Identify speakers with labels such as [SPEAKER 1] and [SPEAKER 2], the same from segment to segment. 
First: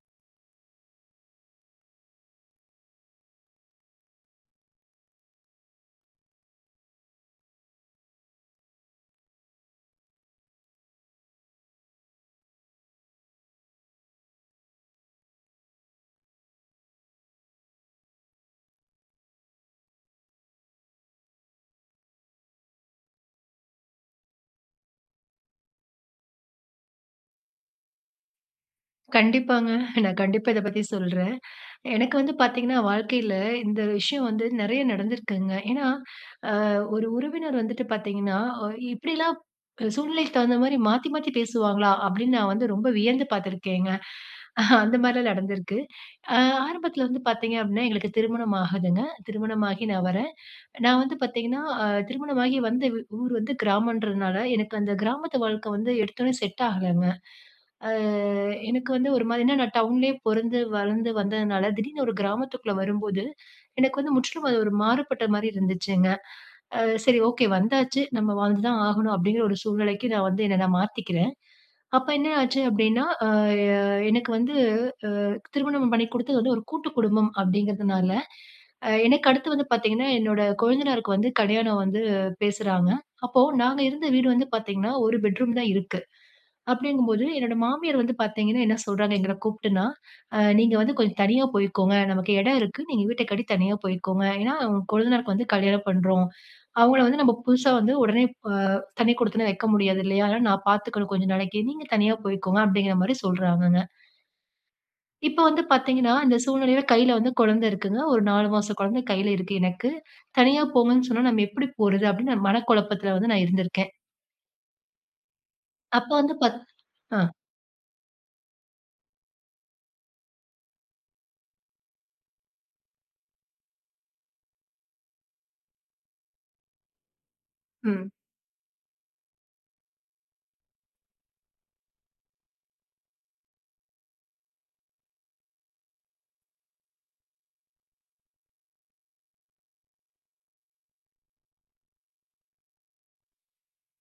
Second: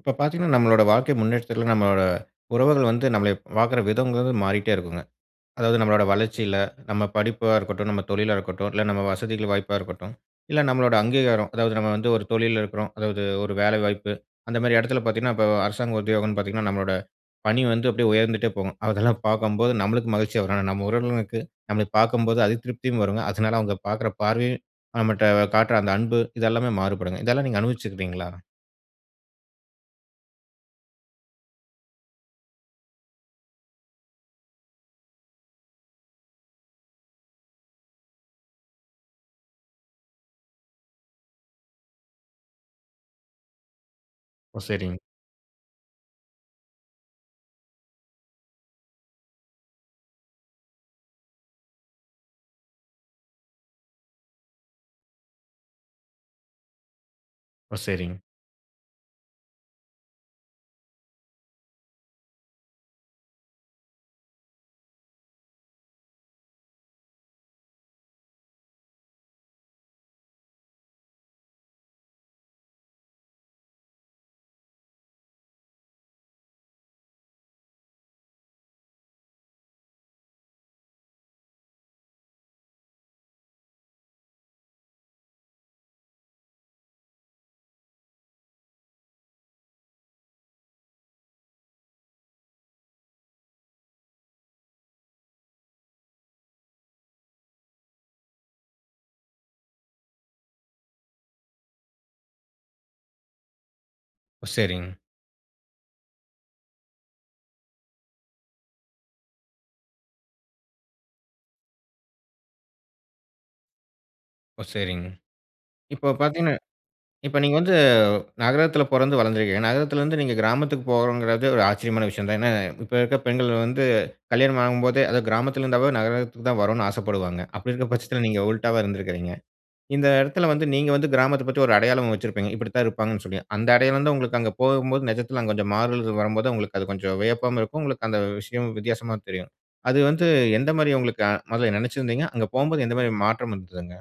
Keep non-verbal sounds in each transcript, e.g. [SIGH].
[SPEAKER 1] இப்ப பாத்தீங்கன்னா, நம்மளோட வாழ்க்கை முன்னேற்றத்துல நம்மளோட உறவுகள் வந்து நம்மள ப் பாக்குற விதங்கிறது மாறிட்டே இருக்குங்க. அதாவது நம்மளோட வளர்ச்சியில, நம்ம படிப்பா இருக்கட்டும், நம்ம தொழிலா இருக்கட்டும், இல்ல நம்ம வசதிகள் வாய்ப்பா இருக்கட்டும், இல்ல நம்மளோட அங்கீகாரம். அதாவது நம்ம வந்து ஒரு தொழில்ல இருக்கோம். அதாவது ஒரு வேலை வாய்ப்பு. அந்தமாரி எடத்துல பாத்தீங்கன்னா, இப்போ அரசாங்க உத்தியோகன்னு பாத்தீங்கன்னா, நம்மளோட பணி வந்து அப்பிடியே உயர்ந்துட்டே போகும். அதெல்லாம் பாக்கும்போது நம்மளுக்கு மகிழ்ச்சியா வரும். ஆனா, நம்ம உறவினர்களுக்கு நம்மள பாக்கும்போது அதிருப்தியும் வருங்க. அதனால அவுங்க பாக்குற பார்வையும், நம்மட்ட காட்ற அந்த அன்பு, இது எல்லாமே மாறுபடுங்க. இதெல்லாம் நீங்க அனுபவிச்சுக்கீங்களா?
[SPEAKER 2] கண்டிப்பாங்க. நான் கண்டிப்பா இத பத்தி சொல்றேன். எனக்கு வந்து பாத்தீங்கன்னா, வாழ்க்கையில இந்த விஷயம் வந்து நெறைய நடந்திருக்குங்க. ஏன்னா, அ ஒரு உறவினர் வந்துட்டு பாத்தீங்கன்னா, "ஒ இப்பிடிலாம் க் சூழ்நிலைக்கு தகுந்தமாரி மாத்தி மாத்தி பேசுவாங்களா?" அப்பிடீன்னு நான் வந்து ரொம்ப வியந்து பாத்துருக்கேங்க.
[SPEAKER 1] ஓ!
[SPEAKER 2] [CHUCKLES] அந்த
[SPEAKER 1] சரிங்க.
[SPEAKER 2] மாரிலாம் நடந்திருக்கு. அ ஆரம்பத்துல வந்து பாத்தீங்க அப்பிடீன்னா, எங்களுக்கு திருமணம் ஆகுதுங்க. திருமணமாகி நான் வரேன். நான் வந்து பாத்தீங்கன்னா, அ, திருமணமாகி வந்து வ் ஊர் வந்து கிராமன்றதுனால எனக்கு அந்த கிராமத்து வாழ்க்கை வந்து எடுத்தோனே செட் ஆகலங்க.
[SPEAKER 1] ஓ!
[SPEAKER 2] அ
[SPEAKER 1] சரிங்க.
[SPEAKER 2] எனக்கு வந்து ஒருமாரி ஏன்னா நான் டவுன்லயே பொறந்து, வளந்து வந்ததுனால திடீர்னு ஒரு கிராமத்துக்குள்ள வரும்போது, எனக்கு வந்து முற்றிலும் அது ஒரு மாறுபட்டமாரி இருந்துச்சுங்க. அ சரி, ஓகே வந்தாச்சு. நம்ம வாழ்ந்து தான் ஆகணும் அப்பிடீங்கிற ஒரு சூழ்நிலைக்கு நான் வந்து என்ன நான் மாத்திக்கிறேன். அப்போ, என்ன ஆச்சு அப்பிடீன்னா, அ, அ எனக்கு வந்து அ திருமணம் பண்ணி குடுத்தது வந்து ஒரு கூட்டு குடும்பம் அப்பிடீங்கிறதுனால, எனக்கு அடுத்து வந்து பாத்தீங்கன்னா என்னோட கொழுந்தனாருக்கு வந்து கல்யாணம் வந்து பேசுறாங்க. அப்போ நாங்க இருந்த வீடு வந்து பாத்தீங்கன்னா, ஒரு பெட்ரூம் தான் இருக்கு. அப்பிடீங்கும்போது என்னோட மாமியார் வந்து பாத்தீங்கன்னா, என்ன சொல்றாங்க எங்கள கூப்ட்டுன்னா, அ "நீங்க வந்து கொஞ்சம் தனியா போய்க்கோங்க. நமக்கு எடம் இருக்கு. நீங்க வீட்ட கட்டி தனியா போய்க்கோங்க. ஏன்னா கொழுந்தனாருக்கு வந்து கல்யாணம் பண்றோம். அவங்கள வந்து நம்ம புதுசா வந்து ஒடனே ப தனி குடித்தனம் வைக்க முடியாது இல்லையா? அதனால நான் பாத்துக்கணும் கொஞ்ச நாளைக்கு. நீங்க தனியா போயிக்கோங்க" அப்டீங்கிற மாரி சொல்றாங்கங்க.
[SPEAKER 1] ஓ! சரிங்க.
[SPEAKER 2] இப்போ வந்து பாத்தீங்கன்னா, இந்த சூழ்நிலையில கையில வந்து கொழந்த இருக்குங்க. ஒரு 4 மாச கொழந்தை கையில இருக்கு எனக்கு. தனியா போங்கன்னு சொன்னவுன நாம எப்பிடி போறது? அப்பிடீன்னு நான் மன குழப்பத்துல வந்து நான் இருந்துருக்கேன்.
[SPEAKER 1] ஓ! சரிங்க. இப்போ
[SPEAKER 2] அப்போ வந்து
[SPEAKER 1] பாத்தீங்கன்னா
[SPEAKER 2] பாத் அ.
[SPEAKER 1] இப்போ நீங்க வந்து நகரத்துல பொறந்து வளர்ந்துர்க்குறீங்க. நகரத்துலருந்து, நீங்க கிராமத்துக்கு போறோங்கிறது ஒரு ஆச்சரியமான விஷயம் தான். ஏன்னா, இப்ப இருக்க பெண்கள் வந்து கல்யாணம் ஆகும்போதே அது கிராமத்துல இருந்தாவே நகரத்துக்கு தான் வரணும் ஆசப்படுவாங்க. அப்பிடி இருக்கும்
[SPEAKER 2] ம்.
[SPEAKER 1] பட்சத்துல, நீங்க உல்டாவா இருந்துருக்குறீங்க. இந்த இடத்துல வந்து நீங்க வந்து கிராமத்த பத்தி ஒரு அடையாளம் வச்சிருப்பீங்க. இப்பிடித்தான் இருப்பாங்கன்னு சொல்லி. அந்த அடையாளம் தான் உங்களுக்கு அங்க போகும்போது நிஜத்துல அங்க கொஞ்சம் மாறுதல்கள் வரும்போது, உங்களுக்கு அது கொஞ்சம் வியப்பாவும் இருக்கும், உங்களுக்கு அந்த விஷயம் வித்தியாசமா தெரியும். அது வந்து எந்தமாரி உங்களுக்கு அ முதல்ல நெனைச்சுருந்தீங்க? அங்க போகும்போது எந்தமாரி மாற்றம் இருந்ததுங்க?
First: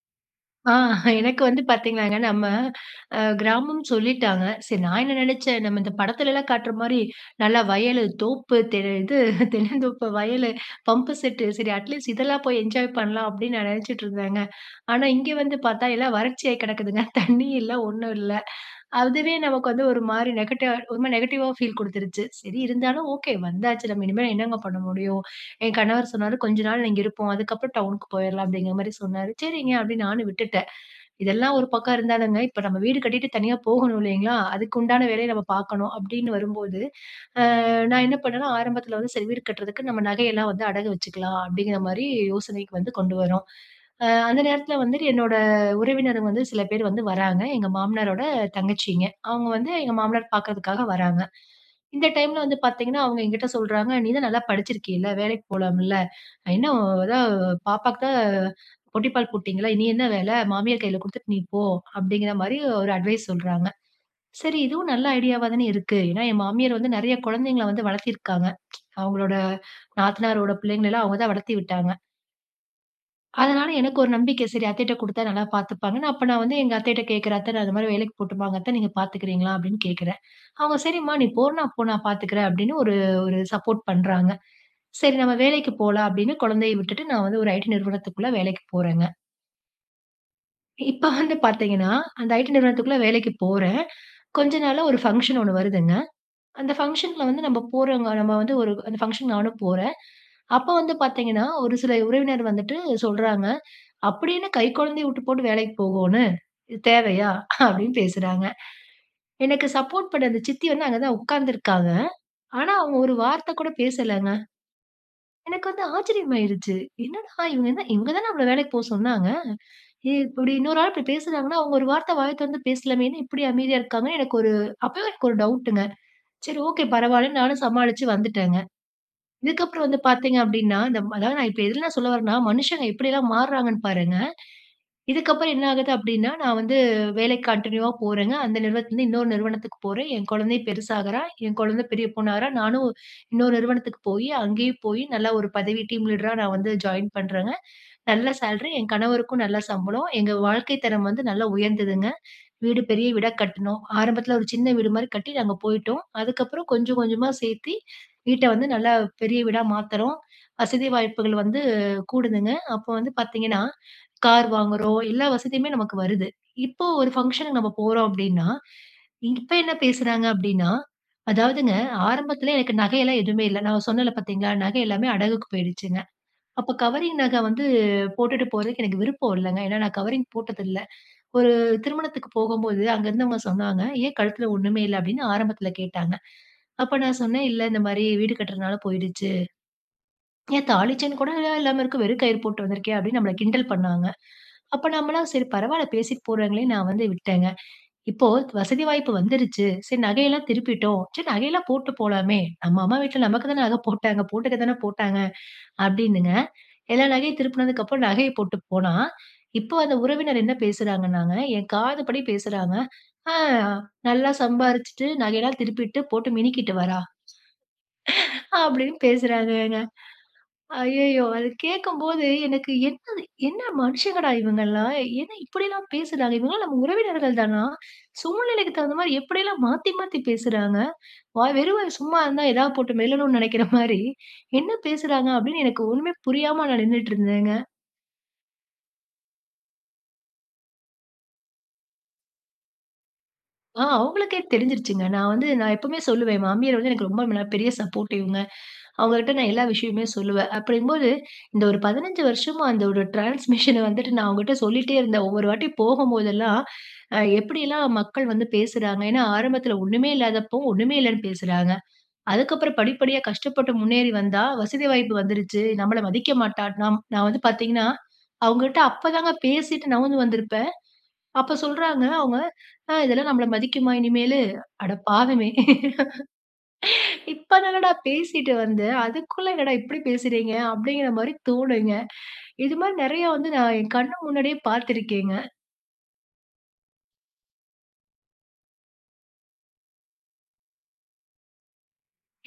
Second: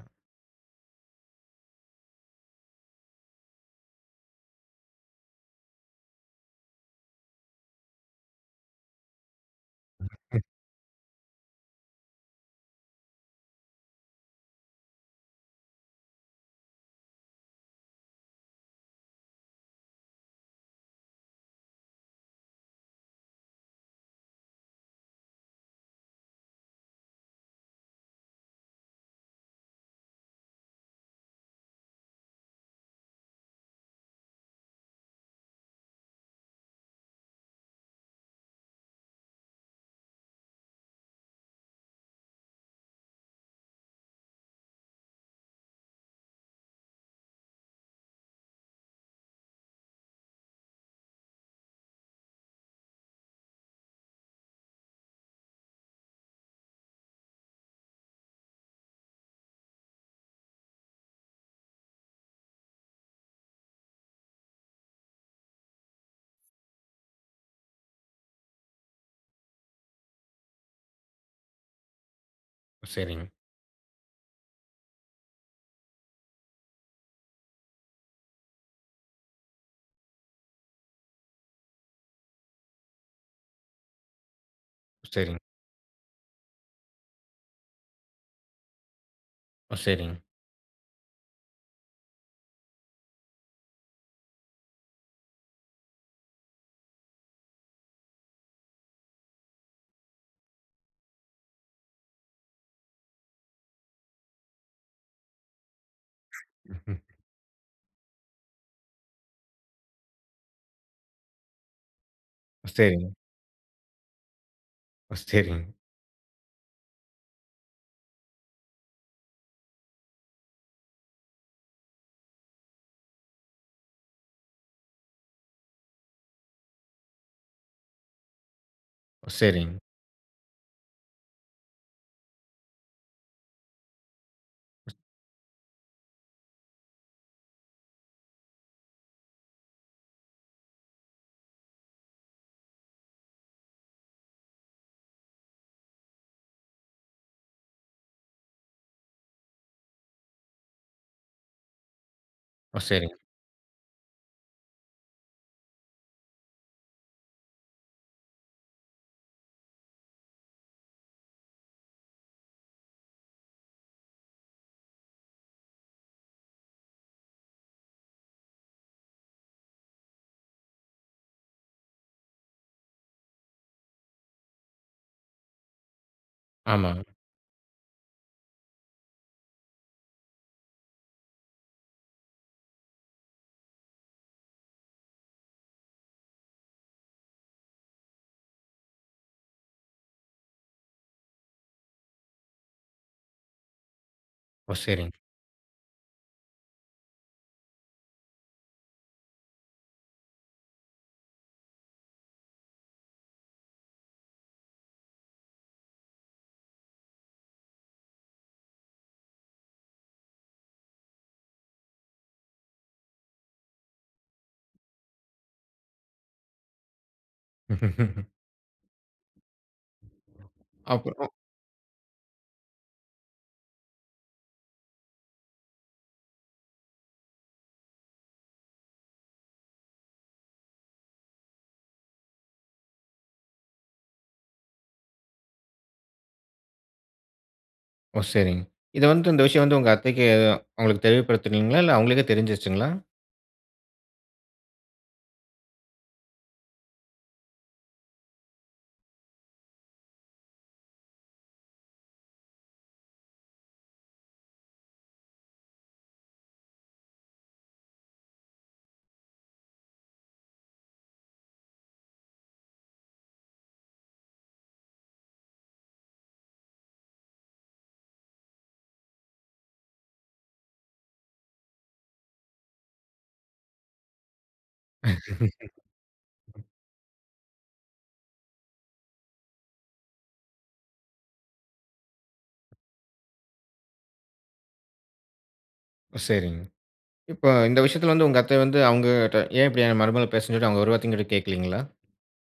[SPEAKER 2] ஆ. [CHUCKLES] எனக்கு வந்து பாத்தீங்கன்னாங்க, நம்ம அ கிராமம் சொல்லிட்டாங்க. சரி நான் என்ன நெனச்சேன், நம்ம இந்த படத்துலலாம் காட்றமாரி நல்லா வயலு, தோப்பு, தெ இது தென்னந்தோப்பு
[SPEAKER 1] [UNINTELLIGIBLE]
[SPEAKER 2] வயல், பம்பு செட்டு, சரி அட்லீஸ்ட் இதெல்லாம் போய் என்ஜாய் பண்ணலாம் அப்பிடீன்னு நான் நெனச்சிட்டு இருந்தேங்க. ஆனா, இங்க வந்து பாத்தா, எல்லாம் வறட்சியா கெடக்குதுங்க. தண்ணி இல்ல, ஒண்ணும் இல்லை அதுவே நமக்கு வந்து ஒருமாரி நெகட்ட ஒருமாரி நெகட்டிவா ஃபீல் குடுத்துருச்சு. சரி இருந்தாலும் ஓகே வந்தாச்சு. நம்ம இனிமே என்னங்க பண்ண முடியும்? என் கணவர் சொன்னாரு, "கொஞ்ச நாள் இங்க இருப்போம். அதுக்கப்பறம் டவுனுக்கு போயிர்லாம்" அப்பிடீங்குற மாரி சொன்னாரு. "சரிங்க", அப்பிடீன்னு நானும் விட்டுட்டேன். இதெல்லாம் ஒரு பக்கம் இருந்தாலுங்க, இப்ப நம்ம வீடு கட்டிட்டு தனியா போகணும் இல்லீங்களா? அதுக்கு உண்டான வேலைய நாம பாக்கணும் அப்பிடீன்னு வரும்போது அ நான் என்ன பண்ணேனா, ஆரம்பத்துல வந்து "சரி வீடு கட்றதுக்கு நம்ம நகையெல்லாம் வந்து அடகு வச்சுக்கலாம்" அப்பிடீங்கிறமாரி யோசனைக்கு வந்து கொண்டு வர்றோம். அ அந்த நேரத்துல வந்துட்டு என்னோட உறவினர்கள் வந்து சில பேர் வந்து வராங்க. எங்க மாமனாரோட தங்கச்சிங்க. அவுங்க வந்து எங்க மாமனார் பாக்குறதுக்காக வராங்க. இந்த டைம்ல வந்து பாத்தீங்கன்னா, அவுங்க என்கிட்ட சொல்றாங்க, "நீ தான் நல்லா படிச்சிருக்கீல! வேலைக்கி போலாம்ல? இன்னும் அதான் பாப்பாவுக்கு புட்டிப்பால் போட்டீங்கள்ல, இனி என்ன வேல? மாமியார் கையில குடுத்துட்டு நீ போ" அப்பிடீங்கிறமாரி ஒரு அட்வைஸ் சொல்றாங்க. சரி இதுவும் நல்ல ஐடியாவா தானே இருக்கு. ஏன்னா என் மாமியார் வந்து நெறைய குழந்தைகள வந்து வளர்த்திருக்காங்க [TSK] அவுங்களோட நாத்தனாரோட பிள்ளைங்கள எல்லாம் அவுங்க தான் வளத்தி விட்டாங்க.
[SPEAKER 1] சரிங்.
[SPEAKER 2] அதனால, எனக்கு ஒரு நம்பிக்கை, சரி. அத்தைட்ட குடுத்தா நல்லா பாத்துப்பாங்கன்னு. அப்போ நான் வந்து, எங்க அத்தைகிட்ட கேக்குறேன், "அத்தை நான் இந்த மாதிரி வேலைக்கு போட்டுமாங்க அத்த? நீங்க பாத்துக்கிறீங்களா?" அப்டீன்னு கேக்குறேன். அவுங்க, "சரிம்மா நீ போறனா, நான் போ, நான் பாத்துக்குறேன்" அப்டீன்னு ஒரு ஒரு சப்போர்ட் பண்றாங்க. "சரி. நம்ம
[SPEAKER 1] சரிங்.
[SPEAKER 2] வேலைக்கு போலாம்" அப்டீன்னு கொழந்தைய விட்டுட்டு, நான் வந்து ஒரு ஐடி நிறுவனத்துக்குள்ள வேலைக்கு போறேங்க.
[SPEAKER 1] ஓ. சரிங்.
[SPEAKER 2] இப்போ வந்து பாத்தீங்கன்னா, அந்த ஐடி நிறுவனத்துக்குள்ள வேலைக்கு போறேன். கொஞ்சம் நாள்ல ஒரு ஃபங்க்ஷன் ஒண்ணு வருதுங்க. அந்த ஃபங்ஷன்ல வந்து நம்ம போறோங்க. நம்ம வந்து ஒரு அந்த ஃபங்ஷன் நானும் போறேன். அப்போ வந்து பாத்தீங்கன்னா, ஒரு சில உறவினர் வந்துட்டு சொல்றாங்க, "அப்புடி என்ன கைகொழந்தையை விட்டுபோட்டு வேலைக்கு போகோணு? இது
[SPEAKER 1] [CHUCKLES]
[SPEAKER 2] தேவையா?" அப்டீன்னு பேசுறாங்க. எனக்கு சப்போர்ட் பண்ண அந்த சித்தி வந்து, அங்க தான் உட்காந்துருக்காங்க. ஆனா, அவுங்க
[SPEAKER 1] சரிங்.
[SPEAKER 2] ஒரு வார்த்த கூட பேசலைங்க.
[SPEAKER 1] ஓ. சரிங்.
[SPEAKER 2] எனக்கு வந்து ஆச்சரியமாயிடுச்சு, என்னடா இவங்க! என்ன இவங்க தானே நம்மள வேலைக்கு போக சொன்னாங்க? ஏன் இப்படி இன்னொரு ஆள் இப்புடி பேசுறாங்கன்னா, அவங்க ஒரு வார்த்தை வாயை தொறந்து பேசலாமே? என்ன இப்படி அமைதியா இருக்காங்கன்னு எனக்கு ஒரு அப்பவே எனக்கு ஒரு டவுட்டுங்க. சரி ஓகே பரவால்லன்னு நானும் சமாளிச்சு வந்துட்டேங்க.
[SPEAKER 1] ஒ. சரிங்.
[SPEAKER 2] இதுக்கப்பறம் வந்து பார்த்தீங்க அப்டீன்னா, இந்த அதாவது நான் இப்போ எதுலா நான் சொல்ல வரேன்னா, மனுஷங்க எப்படியெல்லாம் மாறாங்கன்னு பாருங்க. இதுக்கப்பறம் என்ன ஆகுது அப்டீன்னா, நான் வந்து வேலைக்கு கன்டினியுவா போறேங்க. அந்த நிறுவனத்தில இருந்து இன்னொரு நிறுவனத்துக்கு போறேன். என் கொழந்தையும் பெருசாகுறா. என் கொழந்தை பெரிய பொண்ணாகிறா. நானும் இன்னொரு நிறுவனத்துக்கு போயி அங்கயும் போயி நல்லா ஒரு பதவி டீம் லீடரா நான் வந்து ஜாயின் பண்ணுறேங்க. நல்ல சேலரி, என் கணவருக்கும் நல்ல சம்பளம், எங்க வாழ்க்கை தரம் வந்து நல்லா உயர்ந்ததுங்க.
[SPEAKER 1] ஓ.
[SPEAKER 2] வீடு பெரிய
[SPEAKER 1] சரிங்க.
[SPEAKER 2] வீடா கட்டுனோம். ஆரம்பத்துல ஒரு சின்ன வீடு மாரி கட்டி, நாங்க போய்ட்டோம். அதுக்கப்பறம் கொஞ்சம் கொஞ்சமா சேத்தி, வீட்டை வந்து நல்லா பெரிய வீடா மாத்துறோம், வசதி வாய்ப்புகள் வந்து கூடுதுங்க. அப்போ வந்து பாத்தீங்கன்னா, கார் வாங்குறோம் எல்லா வசதியுமே நமக்கு வருது. இப்போ ஒரு ஃபங்ஷனுக்கு நாம போறோம் அப்டீன்னா, இ இப்போ என்ன பேசுறாங்க அப்டீன்னா அதாவதுங்க ஆரம்பத்துல எனக்கு நகையெல்லாம் எதுவுமே இல்லை. நான் சொன்னேன்ல பாத்தீங்களா, நகை எல்லாமே அடகுக்கு போயிடுச்சுங்க. அப்போ
[SPEAKER 1] ஆமாங்க.
[SPEAKER 2] கவரிங் நகை வந்து போட்டுட்டு போறதுக்கு எனக்கு விருப்பம் இல்லைங்க. ஏன்னா நான் கவரிங் போட்டதில்ல. ஒரு திருமணத்துக்கு போகும்போது அங்கே இருந்தவங்க சொன்னாங்க, "ஏன் கழுத்துல ஒண்ணுமே இல்ல" அப்டீன்னு ஆரம்பத்துல கேட்டாங்க. அப்போ நான் சொன்னேன், "இல்ல இந்த மாரி வீடு கட்றனால போய்டுச்சு". "ஏன் தாலிச்செயின் கூடயா இல்லாம இருக்க? வெறும் கயிறு போட்டு வந்துருக்கியா?" அப்டீன்னு நம்மள கிண்டல் பண்ணாங்க.
[SPEAKER 1] ஓ.
[SPEAKER 2] அப்போ
[SPEAKER 1] செரிங்.
[SPEAKER 2] நம்மலாம் சரி பரவால்ல, பேசிட்டு போறாங்களேன்னு நான் வந்து விட்டேங்க. இப்போ வசதி வாய்ப்பு வந்துருச்சு. "சரி நகையெல்லாம் திருப்பிட்டோம். சரி நகையெல்லாம் போட்டு போலாமே. நம்ம அம்மா வீட்ல நமக்கு தானே நகை போட்டாங்க. போட்டுக்க தானே போட்டாங்க" அப்டீன்னுங்க எல்லா நகையும் திருப்புனதுக்கப்பறம், நகைய போட்டு போனா, "இப்போ அந்த உறவினர் என்ன பேசுறாங்கன்னாங்க, என் காதுபடி பேசுறாங்க, "அ நல்லா சம்பாரிச்சுட்டு, நகையெல்லாம் திருப்பிட்டு, போட்டு மினிக்கிட்டு வரா"
[SPEAKER 1] [CHUCKLES]
[SPEAKER 2] அப்டீன்னு பேசுறாங்கங்க. ஐயய்யோ!
[SPEAKER 1] அப்பறம்.
[SPEAKER 2] அத கேக்கும்போது எனக்கு, "என்னது என்ன மனுஷங்கடா இவங்கலாம்? என்ன இப்படிலாம் பேசுறாங்க? இவங்கலாம் நம்ம உறவினர்கள் தானா? சூழ்நிலைக்கு தகுந்த மாரி எப்படியெல்லாம் மாத்தி மாத்தி பேசுறாங்க? வாய் வெறும் வாய் சும்மா இருந்தா எதாவது போட்டு மெல்லணும்னு நெனைக்கிற [CHUCKLES] மாரி என்ன பேசுறாங்க?" அப்டீன்னு எனக்கு ஒண்ணுமே புரியாம நான் நின்னுட்ருந்தேங்க.
[SPEAKER 1] ஓ, சரிங்க. இத வந்துட்டு இந்த விஷயம் வந்து, உங்க அத்தைக்கு அவுங்களுக்கு தெரியப்படுத்துனீங்களா? இல்ல அவுங்களே தான் தெரிஞ்சிருச்சுங்களா?
[SPEAKER 2] ஆ அவங்களுக்கே தெரிஞ்சுருச்சுங்க. நான் வந்து நான் எப்பவுமே சொல்லுவேன், என் மாமியார் வந்து எனக்கு ரொம்ப மென பெரிய சப்போர்டிவ்ங்க. அவங்கட்ட நான் எல்லா விஷயமுமே சொல்லுவேன். அப்டிங்கும்போது, இந்த ஒரு 15 வருஷமா, அந்த ஒரு ட்ரான்ஸ்மிஷன வந்துட்டு, நான் அவங்கட்ட சொல்லிட்டே இருந்தேன். ஒவ்வொரு வாட்டி போகும்போதெல்லாம், அ எப்படியெல்லாம் மக்கள் வந்து பேசுறாங்க. ஏன்னா, ஆரம்பத்துல ஒண்ணுமே இல்லாதப்போ ஒண்ணுமே இல்லைன்னு பேசுறாங்க, அதுக்கப்புறம் படிப்படியா கஷ்டப்பட்டு முன்னேறி வந்தா, "வசதி வாய்ப்பு வந்துருச்சு நம்மள மதிக்க மாட்டா", நம் நான் வந்து பார்த்தீங்கன்னா, அவங்ககிட்ட அப்பதாங்க பேசிட்டு நவுந்து வந்திருப்பேன். அப்ப சொல்றாங்க அவுங்க, ஆ இதெல்லாம் நம்ம மதிக்குமா இனிமேலு அட பாவமே!
[SPEAKER 1] [LAUGHS]
[SPEAKER 2] [LAUGHS] இப்ப தானடா பேசிட்டு வந்தேன். அதுக்குள்ள என்னடா இப்டி பேசுறீங்க? அப்டிங்கிற மாரி தோணுங்க. இது மாரி நெறைய வந்து நான் என் கண்ணு முன்னாடியே பார்த்திருக்கேங்க.
[SPEAKER 1] சரிங்க. இப்ப இந்த விஷயத்துல வந்து, உங்க அத்த வந்து, அவுங்கட்ட ஏன் இப்டி மருமகள பேசுனீங்கன்னு சொல்லி அவுங்க ஒரு வார்த்த கூட கேட்கலீங்களா?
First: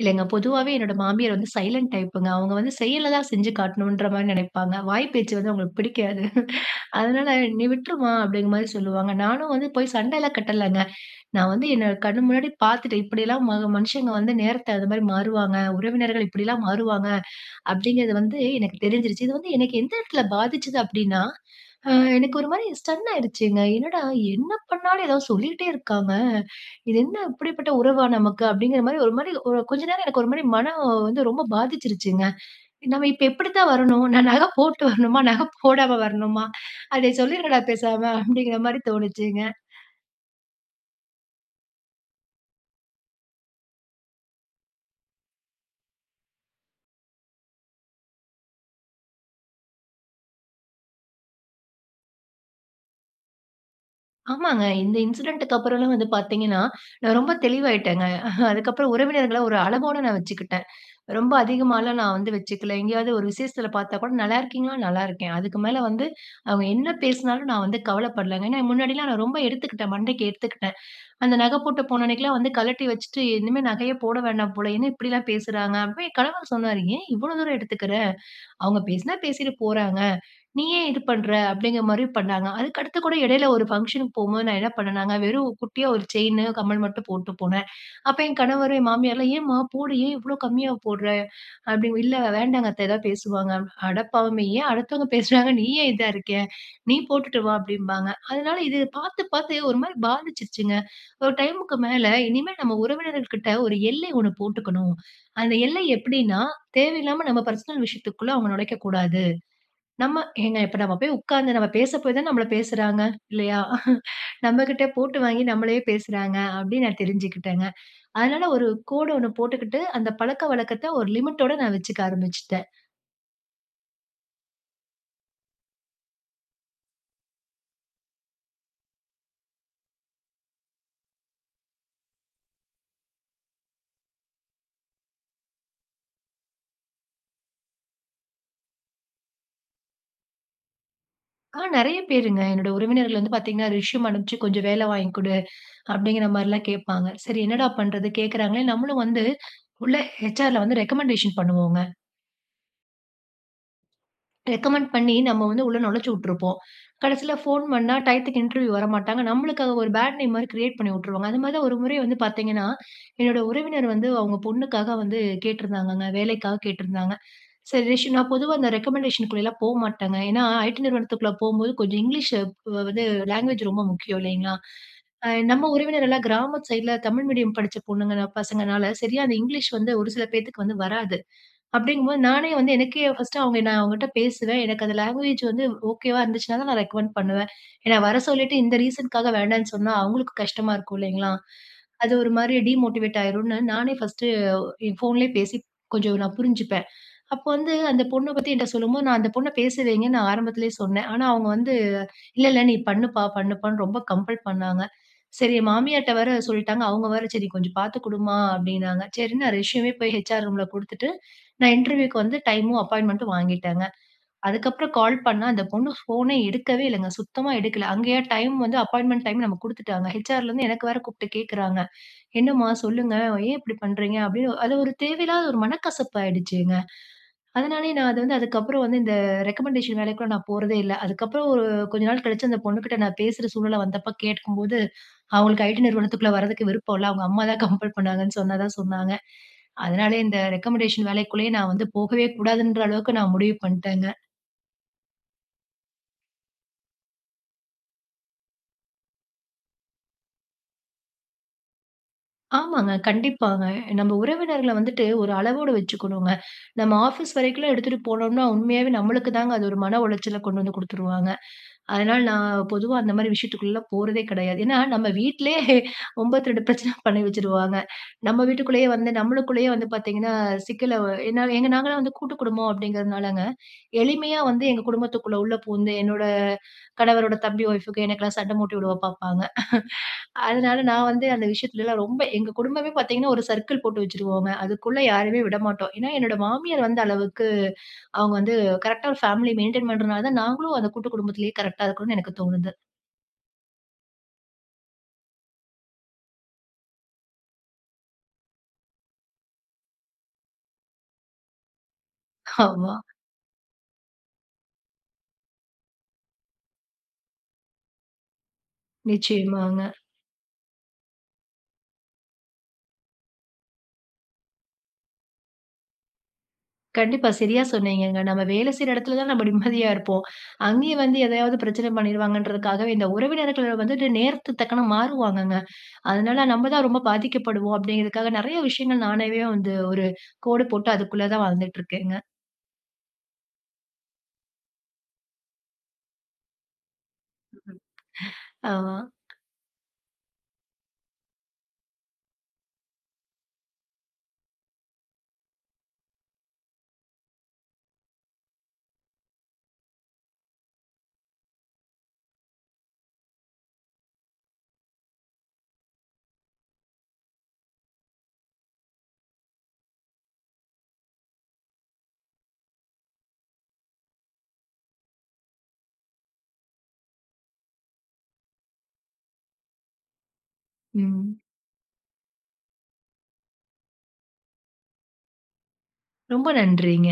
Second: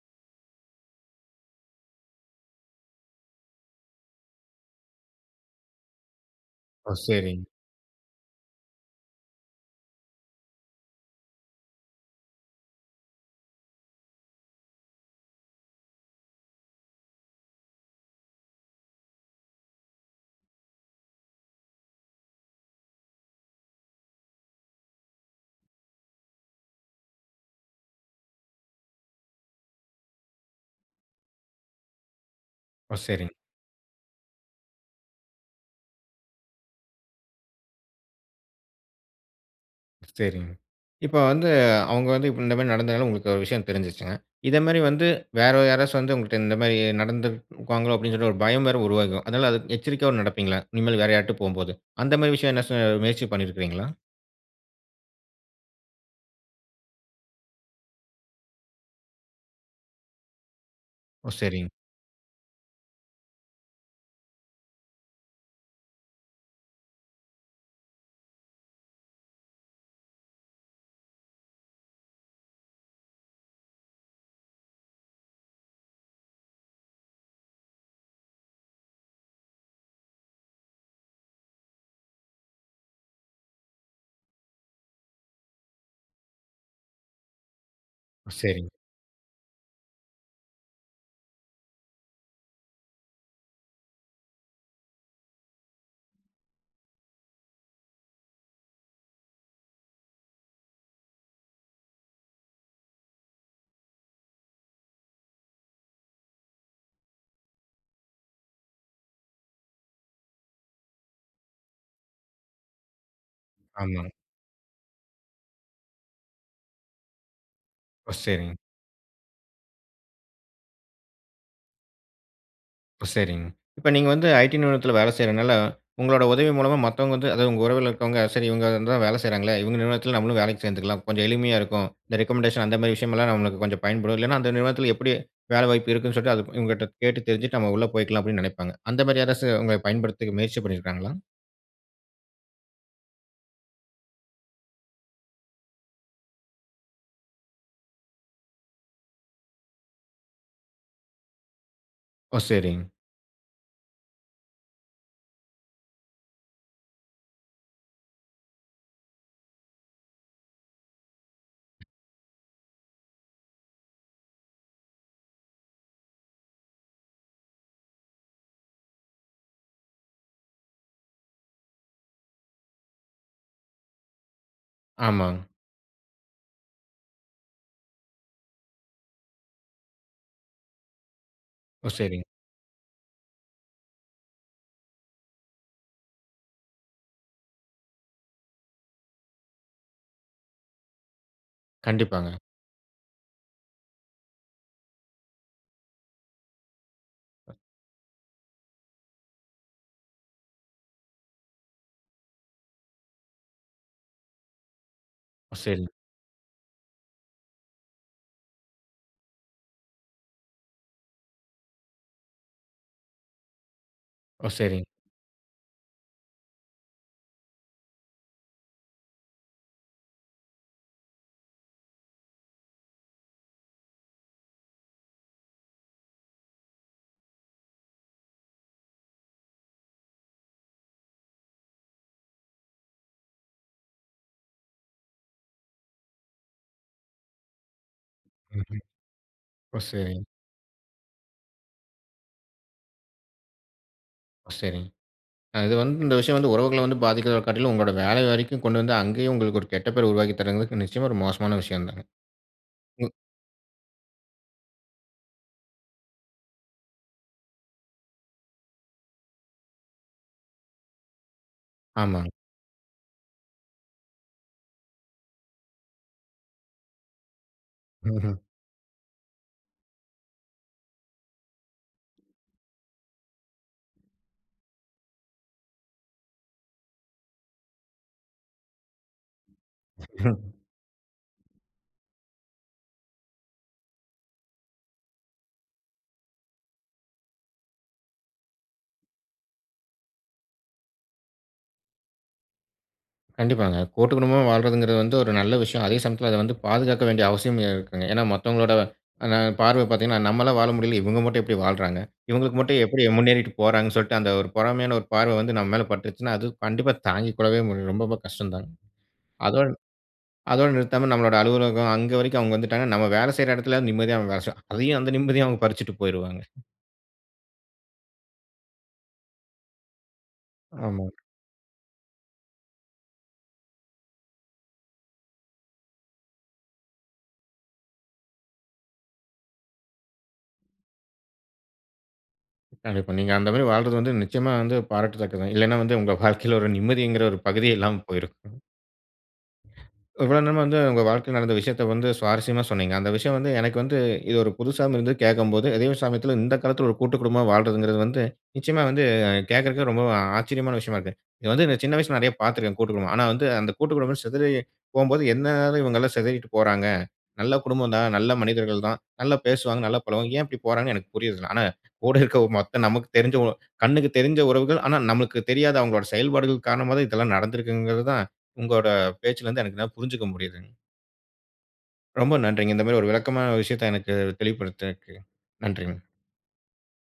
[SPEAKER 2] இல்லங்க, பொதுவாவே என்னுடைய மாமியார் வந்து சைலன்ட் டைப்புங்க. அவுங்க வந்து செயல்ல தான் செஞ்சு காட்டணும்ன்ற மாரி நெனைப்பாங்க. வாய் பேச்சு வந்து அவுங்களுக்கு பிடிக்காது. [CHUCKLES]
[SPEAKER 1] ஓ,
[SPEAKER 2] அதனால
[SPEAKER 1] சரிங்க.
[SPEAKER 2] நீ விட்ருமா, அப்டிங்கிற மாரி சொல்லுவாங்க. நானும் வந்து போய் சண்டைலாம் கட்டலங்க. நான் வந்து என்னோட கண்ணு முன்னாடி பார்த்துட்டேன். இப்படிலாம் ம மனுஷங்க வந்து நேரத்த அது மாரி மாறுவாங்க, உறவினர்கள் இப்டிலாம் மாறுவாங்க, அப்டிங்கிறது வந்து எனக்கு தெரிஞ்சிருச்சு. இது வந்து எனக்கு எந்த எடத்துல பாதிச்சுது அப்டின்னா, அ எனக்கு ஒரு மாதிரி ஸ்டன் ஆயிடுச்சுங்க. என்னடா, என்ன பண்ணாலும் ஏதாவது சொல்லிக்கிட்டே இருக்காங்க! இது என்ன இப்படிப்பட்ட உறவா நமக்கு? அப்டிங்கிற மாரி ஒரு மாதிரி, ஒரு கொஞ்ச நேரம் எனக்கு ஒரு மாரி மனம் வந்து ரொம்ப பாதிச்சிருச்சுங்க.
[SPEAKER 1] ஓ,
[SPEAKER 2] நம்ம இப்ப
[SPEAKER 1] சரிங்க.
[SPEAKER 2] எப்டி தான் வரணும்? நான் நகை போட்டு வரணுமா? நகை போடாம வரணுமா? அடேய் சொல்லிடுங்கடா பேசாம, அப்டிங்கிற மாதிரி தோணுச்சுங்க.
[SPEAKER 1] சரிங்க. இப்ப வந்து அவுங்க வந்து, இந்த மாரி நடந்ததால உங்களுக்கு ஒரு விஷயம் தெரிஞ்சுருச்சுங்க. இத மாரி வந்து வேற யாராச்சும் வந்து உங்கள்ட்ட, இந்த மாரி நடந்துக்குவாங்களோ அப்டினு சொல்லி ஒரு பயம் வேற உருவாகும். அதுனால அது எச்சரிக்கையாவும் நடப்பீங்களா, இனிமேல் வேற யார்கிட்டயாவது போகும்போது. அந்த மாரி விஷயம் எதுனாச்சும் முயற்சி பண்ணிருக்கிங்களா?
[SPEAKER 2] ஆமாங்க. இந்த இன்சிடென்ட்டுக்கு அப்பறன்லாம் வந்து பார்த்தீங்கன்னா, நான் ரொம்ப தெளிவாயிட்டேங்க. அ அதுக்கப்புறம் உறவினர்கள ஒரு அளவோட நான் வச்சுக்கிட்டேன்.
[SPEAKER 1] ஓ!
[SPEAKER 2] ரொம்ப
[SPEAKER 1] சரிங்.
[SPEAKER 2] அதிகமாகலாம் நான் வந்து வச்சுக்கல. எங்கேயாவது ஒரு விஷேசத்தில பார்த்தா கூட, நல்லாருக்கீங்ளா? நல்லாருக்கேன். அதுக்கு மேல வந்து அவங்க என்ன பேசினாலும், நான் வந்து கவலப்படலங்க. ஏன்னா, முன்னாடிலாம் நான் ரொம்ப எடுத்துக்கிட்டேன். மண்டைக்கு எடுத்துக்கிட்டேன். அந்த நகை போட்டு போன அன்னக்கிலாம் வந்து, கழட்டி வச்சுட்டு இனிமே நகையே போட வேணாம் போல. என்ன இப்பிடிலாம் பேசுறாங்க? அப்பயும் கணவர் சொன்னாரு, ஏன் இவ்ளோ தூரம் எடுத்துக்கிற? அவுங்க பேசினா பேசிட்டு போறாங்க. நீ ஏன் இது பண்ற? அப்பிடிங்கிறமாரி பண்ணாங்க. அதுக்கு அடுத்துகூட இடையில ஒரு ஃபங்ஷனுக்கு போம்போது, நான் என்ன பண்ணேனாங்க வெறும் குட்டியா ஒரு செயினு, கம்மல் மட்டும் போட்டு போனேன். அப்ப
[SPEAKER 1] ஓ!
[SPEAKER 2] என்
[SPEAKER 1] சரிங்.
[SPEAKER 2] கணவர், என் மாமியார்லாம், ஏன்ம்மா போடு! ஏன் இவ்ளோ கம்மியா போட்ற? அப்பிடி இல்ல வேண்டாங்க அத்த. எதாவது பேசுவாங்க. அடப்பாவமே! ஏன் அடுத்தவங்க பேசுறாங்கனு நீ ஏன் இதா இருக்கே? நீ போட்டுட்டு வா! அப்பிடிம்பாங்க. அதனால இது பார்த்து, பார்த்து ஒருமாரி பாதிச்சிருச்சுங்க. ஒரு டைம்க்கு மேல, இனிமே நம்ம உறவினர்கள்கிட்ட ஒரு எல்லை ஒன்னு போட்டுக்கணும். அந்த எல்லை எப்பிடின்னா, தேவையில்லாம நம்ம பர்சனல் விஷயத்துக்குள்ள அவங்க நொலைக்ககூடாது. நம்ம ஏங்க இப்ப நம்ம போய் உட்கார்ந்து நம்ம பேச போய் தான, நம்மள பேசுறாங்க இல்லயா?
[SPEAKER 1] ஆமா.
[SPEAKER 2] நம்மகிட்ட போட்டு வாங்கி நம்மளயே பேசுறாங்க அப்பிடின்னு நான் தெரிஞ்சுக்கிட்டேங்க.
[SPEAKER 1] ஒ!
[SPEAKER 2] அதனால
[SPEAKER 1] சரிங்.
[SPEAKER 2] ஒரு கோடு ஒன்னு போட்டுக்கிட்டு, அந்த பழக்கவழக்கத்த ஒரு லிமிட்டோட நான் வச்சுக்க ஆரம்பிச்சுட்டேன்.
[SPEAKER 1] ஓ! சரிங். இப்ப நீங்க வந்து ஐடி நிறுவனத்துல வேல செய்றனால, உங்களோட உதவி மூலமா மத்தவங்க வந்து அதாவது உங்க உறவுல இருக்கவங்க, சரி இவுங்க தான் வேல செய்றாங்களே! இவுங்க நிறுவனத்துல நம்மளும் வேலைக்கு சேர்ந்துக்கலாம். கொஞ்சம் எளிமையா இருக்கும். இந்த ரெக்கமெண்டேஷன் அந்தமாரி விஷயம்லாம் நம்மளுக்கு கொஞ்சம் பயன்படும். இல்லன்னா, அந்த நிறுவனத்துல எப்பிடி வேலை வாய்ப்பு இருக்குன்னு சொல்லிட்டு அது இவங்கட்ட கேட்டு தெரிஞ்சுட்டு, நம்ம உள்ள போயிக்கலாம் அப்பிடின்னு நெனைப்பாங்க. அந்தமாரி யாராச்சும் உங்கள பயன்படுத்திக்க முயற்சி பண்ணிருக்காங்களா?
[SPEAKER 2] அ, நிறைய பேருங்க. என்னோட உறவினர்கள் வந்து பாத்தீங்கன்னா ரெஸ்யூம் அனுப்ச்சு "கொஞ்சம் வேல வாங்கி குடு" அப்படிங்கிற மாரிலாம் கேட்பாங்க. சரி என்னடா பண்றது கேக்குறாங்களேன் நம்மளும் வந்து உள்ள, HR ல வந்து ரெக்கமண்டேஷன் பண்ணுவோங்க.
[SPEAKER 1] ஓ சரிங்க.
[SPEAKER 2] ரெக்கமண்ட் பண்ணி, நம்ம வந்து உள்ள நொழச்சி விட்ருப்போம். கடைசில ஃபோன் பண்ணா டையத்துக்கு இன்டர்வியூ வரமாட்டாங்க. நம்மளுக்கு அங்க ஒரு பேட் நேம் மாரி கிரியேட் பண்ணி உட்ருவாங்க. அதுமாரி தான் ஒரு முறை வந்து பார்த்தீங்கன்னா. என்னோட உறவினர் வந்து, அவுங்க பொண்ணுக்காக வந்து கேட்டிருந்தாங்கங்க. வேலைக்காக கேட்டிருந்தாங்க. சரி ரஷ் நான் பொதுவா அந்த ரெக்கமண்டேஷனுக்குள்ளலா போ மாட்டேங்க. ஏன்னா ஐ-டி நிறுவனத்துக்குள்ள போம்போது கொஞ்சம் இங்கிலீஷ் வ்வ வந்து லேங்குவேஜ் ரொம்ப முக்கியம் இல்லைங்களா? அ
[SPEAKER 1] ஆமாங்க.
[SPEAKER 2] நம்ம உறவினர் எல்லாம் கிராமத் சைட்ல தமிழ் மீடியம் படிச்ச பொண்ணுங்கனா பசங்கனால சரியா அந்த இங்கிலீஷ் வந்து ஒரு சில பேத்துக்கு வந்து வராது.
[SPEAKER 1] ஓ
[SPEAKER 2] அப்டடீங்கும் போது
[SPEAKER 1] சரிங்க.
[SPEAKER 2] நானே வந்து எனக்கே பர்ஸ்ட் அவுங்க நான் அவுங்கட்ட பேசுறேன். எனக்கு அந்த லாங்குவேஜ் வந்து ஓகேவா இருந்துச்சுன்னா தான், நான் ரெகமெண்ட் பண்ணுவேன். ஏன்னா வர சொல்லிட்டு இந்த ரீசன்க்காக வேண்டான்னு சொன்னா அவுங்களுக்கும் கஷ்டமா இருக்கும் இல்லைங்களா. அது ஒரு
[SPEAKER 1] கண்டிப்பாங்க.
[SPEAKER 2] மாரி டீமோட்டிவேட் ஆயிருன்னு நானே ஃபஸ்ட்டு, என் ஃபோன்லேயே பேசி கொஞ்சம் நான் புரிஞ்சுப்பேன். அப்போ
[SPEAKER 1] அ.
[SPEAKER 2] வந்து அந்த பொண்ண பத்தி என்ட்ட சொல்லும்போது, நான் அந்த பொண்ண பேச வைங்கன்னு நான் ஆரம்பத்லேயே சொன்னேன். ஆனா அவுங்க வந்து, இல்ல இல்ல நீ பண்ணுப்பா பண்ணுப்பான்னு ரொம்ப கம்பல் பண்ணாங்க. சரி என்
[SPEAKER 1] சரிங்
[SPEAKER 2] மாமியார்ட்ட வேற சொல்ட்டாங்க, அவுங்க வேற "சரி கொஞ்சம் பாத்து குடுமா" அப்படின்னாங்க. சரின்னு, நான் ரெஸ்யூமே போய் HR ரூம்ல் குடுத்துட்டு, நான் இன்டர்வியூக்கு வந்து டைமும் அப்பாயின்மெண்ட்டும் வாங்கிட்டேங்க.
[SPEAKER 1] ஓ சரிங்
[SPEAKER 2] அதுக்கப்புறம் கால் பண்ணா அந்த பொண்ணு ஃபோன எடுக்கவே இல்லங்க. சுத்தமா எடுக்கல. அங்கயா டைம் வந்து அப்பாயின்ட்மென்ட் டைம் நமக்கு குடுத்துட்டாங்க. HR லருந்து எனக்கு வேற கூப்ட்டு கேக்கறாங்க. "என்னம்மா சொல்லுங்க ஏன் இப்டி பண்றீங்க?" அப்டின்னு அது ஒரு தேவையில்லாத ஒரு மனக்கசப்பாயிடுச்சுங்க. அதனாலேயே நான் அது வந்து அதுக்கப்புறம் வந்து இந்த ரெக்கமெண்டேஷன் வேலைக்குள்ள நான் போறதே இல்ல. அதுக்கப்புறம் ஒரு கொஞ்ச நாள் கழிச்சு அந்த பொண்ணுகிட்ட நான் பேசுற சூழ்நிலை வந்தப்ப கேட்கும்போது, அவுங்களுக்கு ஐ-டி நிறுவனத்துக்குள்ள வரதுக்கு விருப்பம் இல்ல. அவுங்க அம்மா தான் கம்பல் பண்ணாங்கன்னு சொன்னதா,
[SPEAKER 1] ம்ஹ்ம்.
[SPEAKER 2] சொன்னாங்க.
[SPEAKER 1] ஓ!
[SPEAKER 2] அதனால
[SPEAKER 1] சரிங்
[SPEAKER 2] இந்த ரெகமெண்டஷன் வேலைக்குள்ளயே நான் வந்து போகவே கூடாதுன்ற அளவுக்கு நான் முடிவு பண்ட்டேங்க.
[SPEAKER 1] சரிங்க. அ இது வந்து இந்த விஷயம் வந்து உறவுகள வந்து பாதிக்கறத காட்டிலும், உங்களோட வேல வரைக்கும் கொண்டு வந்து அங்கேயும் உங்களுக்கு ஒரு கெட்ட பேர் உருவாக்கி தரங்களுக்கு, நிச்சயமா ஒரு மோக்ஷமான விஷயம் தாங்க.
[SPEAKER 2] ஆமாங்க.
[SPEAKER 1] உ
[SPEAKER 2] கண்டிப்பாங்க. நம்ம உறவினர்கள வந்துட்டு ஒரு அளவோடு வச்சுக்கணுங்க. நம்ம ஆஃபீஸ் வரைக்குலாம் எடுத்துட்டு போனோம்னா, உண்மையாவே நம்மளுக்கு தாங்க, அது ஒரு மன உளச்சல கொண்டு வந்து குடுத்துருவாங்க. அதனால
[SPEAKER 1] ஆமாங்க.
[SPEAKER 2] நான் பொதுவா அந்த மாரி விஷயத்துக்குள்ளலாம் போறதே கிடையாது. ஏன்னா நம்ம வீட்டிலயே ஹே 92 பிரச்சன பண்ணி வச்சுறுவாங்க.
[SPEAKER 1] ம்ஹ்ம்.
[SPEAKER 2] நம்ம வீட்டுக்குள்ளேயே வந்து நம்மளுக்குள்ளேயே வந்து பாத்தீங்கன்னா, சிக்கலவு ஏன்னா எங்க நாங்கலாம் வந்து கூட்டு குடும்பம் அப்டிங்கிறதுனாலங்க, எளிமையா வந்து, எங்க குடும்பத்துக்குள்ள உள்ள பூந்து, என்னோட, கணவரோட தம்பி ஒய்ஃபுக்கு எனக்கெல்லாம் சண்ட மூட்டி உட பாப்பாங்க. [CHUCKLES]
[SPEAKER 1] [CHUCKLES]
[SPEAKER 2] அதனால நான் வந்து அந்த விஷயத்திலல்லாம் ரொம்ப எங்க குடும்பமே பாத்தீங்கன்னா ஒரு சர்க்கிள் போட்டு வச்சுருவோங்க. அதுக்குள்ளே யாரையுமே விடமாட்டோம். ஏன்னா என்னுடைய மாமியார் வந்து அளவுக்கு அவுங்க வந்து கரெக்ட்டா ஒரு ஃபேமிலி மெயின்டெயின் பண்றதனால தான் நாங்களும் அந்த கூட்டு குடும்பத்லயே கரெக்ட்டா இருக்கணுன் எனக்கு தோணுது.
[SPEAKER 1] கண்டிப்பாங்க. கூட்டு குடும்பமா வால்றதுங்கறது வந்து ஒரு நல்ல விஷயம். அதே சமயத்துல அத வந்து பாதுகாக்க வேண்டிய அவசியம் இருக்குங்க. ஏன்னா மத்தவங்களோட அ பார்வ பாத்தீங்கன்னா, "நம்மளால வாழ முடியல இவங்க மட்டும் எப்டி வாழ்றாங்க? இவங்களுக்கு மட்டும்
[SPEAKER 2] ஆமா.
[SPEAKER 1] எப்டி முன்னேறிட்டு போறாங்க"னு சொல்ட்டு அந்த ஒரு பொறாமையான ஒரு பார்வ வந்து நம்ம மேல பட்ருச்சுன்னா, அது கண்டிப்பா தாங்கிக்கொள்ளவே ரொம்ப கஷ்டம் தான்ங்க. அதோட
[SPEAKER 2] நிச்சயமாங்க.
[SPEAKER 1] அதோட நிறுத்தாம நம்மளோட அலுவலகம் அங்க வரைக்கும் அவங்க வந்துட்டாங்கன்னா, நம்ம வேல செய்ற எடத்துலயாவது நிம்மதியா வெல செய்வோம். அதையும் அந்த நிம்மதியயும் அவங்க பறிச்சுட்டு போயிருவாங்க.
[SPEAKER 2] கண்டிப்பா. சரியா சொன்னீங்கங்க. நம்ம வேலை செய்ற எடத்துல தான் நம்ம நிம்மதியா இருப்போம். அங்கேயும்
[SPEAKER 1] ஆமாங்க.
[SPEAKER 2] வந்து எதையாவது பிரச்சனை பண்ணிடுவாங்கன்றதுக்காகவே, இந்த உறவினர்கள் வந்துட்டு நேரத்துக்கு தக்கன மாறுவாங்கங்க. அதனால, நம்ம தான் ரொம்ப பாதிக்கப்படுவோம் அப்படிங்கிறதுக்காக, நெறைய விஷயங்கள் நானாவே வந்து, ஒரு கோடு போட்டு அதுக்குள்ள தான் வாழ்ந்துட்டு இருக்கேங்க.
[SPEAKER 1] கண்டிப்பா. நீங்க அந்த மாரி வாழ்றது வந்து நிச்சயமா வந்து பாராட்டத்தக்கது. இல்லைனா வந்து உங்க வாழ்க்கைல ஒரு நிம்மதின்கிற ஒரு பகுதியே
[SPEAKER 2] ம்,
[SPEAKER 1] இல்லாம போயிருக்கும்.
[SPEAKER 2] ஆமா.
[SPEAKER 1] இவ்வளவு நேரமா வந்து ஒங்க வாழ்க்கையில நடந்த விஷயத்த வந்து சுவாரசியமா சொன்னீங்க. அந்த விஷயம் வந்து எனக்கு வந்து, இது ஒரு புதுசாவும் இருந்தது கேக்கும்போது அதயும் சமயத்துல இந்த காலத்துல ஒரு கூட்டு குடும்பமா வாழ்றதுங்கறது வந்து, நிச்சயமா வந்து கேக்குறதுக்கே ரொம்ப ஆச்சரியமான விஷயமா இருக்கு. இத வந்து சின்ன வயசுல நறைய பாத்திருக்கேன், கூட்டு குடும்பம். ஆனா, வந்து அந்த கூட்டு குடும்பம் சிதறி போகும்போது, எதுனால இவங்கலாம் சிதறிட்டு போறாங்க, நல்ல குடும்பம் தான், நல்ல மனிதர்கள் தான், நல்ல பேசுவாங்க, நல்ல பழகுவாங்க. ஏன் இப்டி போறாங்கன்னு எனக்கு புரியல. ஆனா, கூட இருக்ற மொத்த நமக்கு தெரிஞ்ச கண்ணுக்கு தெரிஞ்ச உறவுகள் ஆனா, நமக்கு தெரியாத அவங்களோட செயல்பாடுகள் காரணமாதான் இதெல்லாம் நடந்திருக்குங்கறத தான், உங்களோட பேச்சுலருந்து என்னால புரிஞ்சுக்க முடியுதுங்க.
[SPEAKER 2] ம்.
[SPEAKER 1] ரொம்ப நன்றிங்க, இந்த மாரி ஒரு விளக்கமான விஷயத்த எனக்கு தெளிவுபடுத்துனதுக்கு, நன்றிங்க.
[SPEAKER 2] ரொம்ப நன்றிங்க.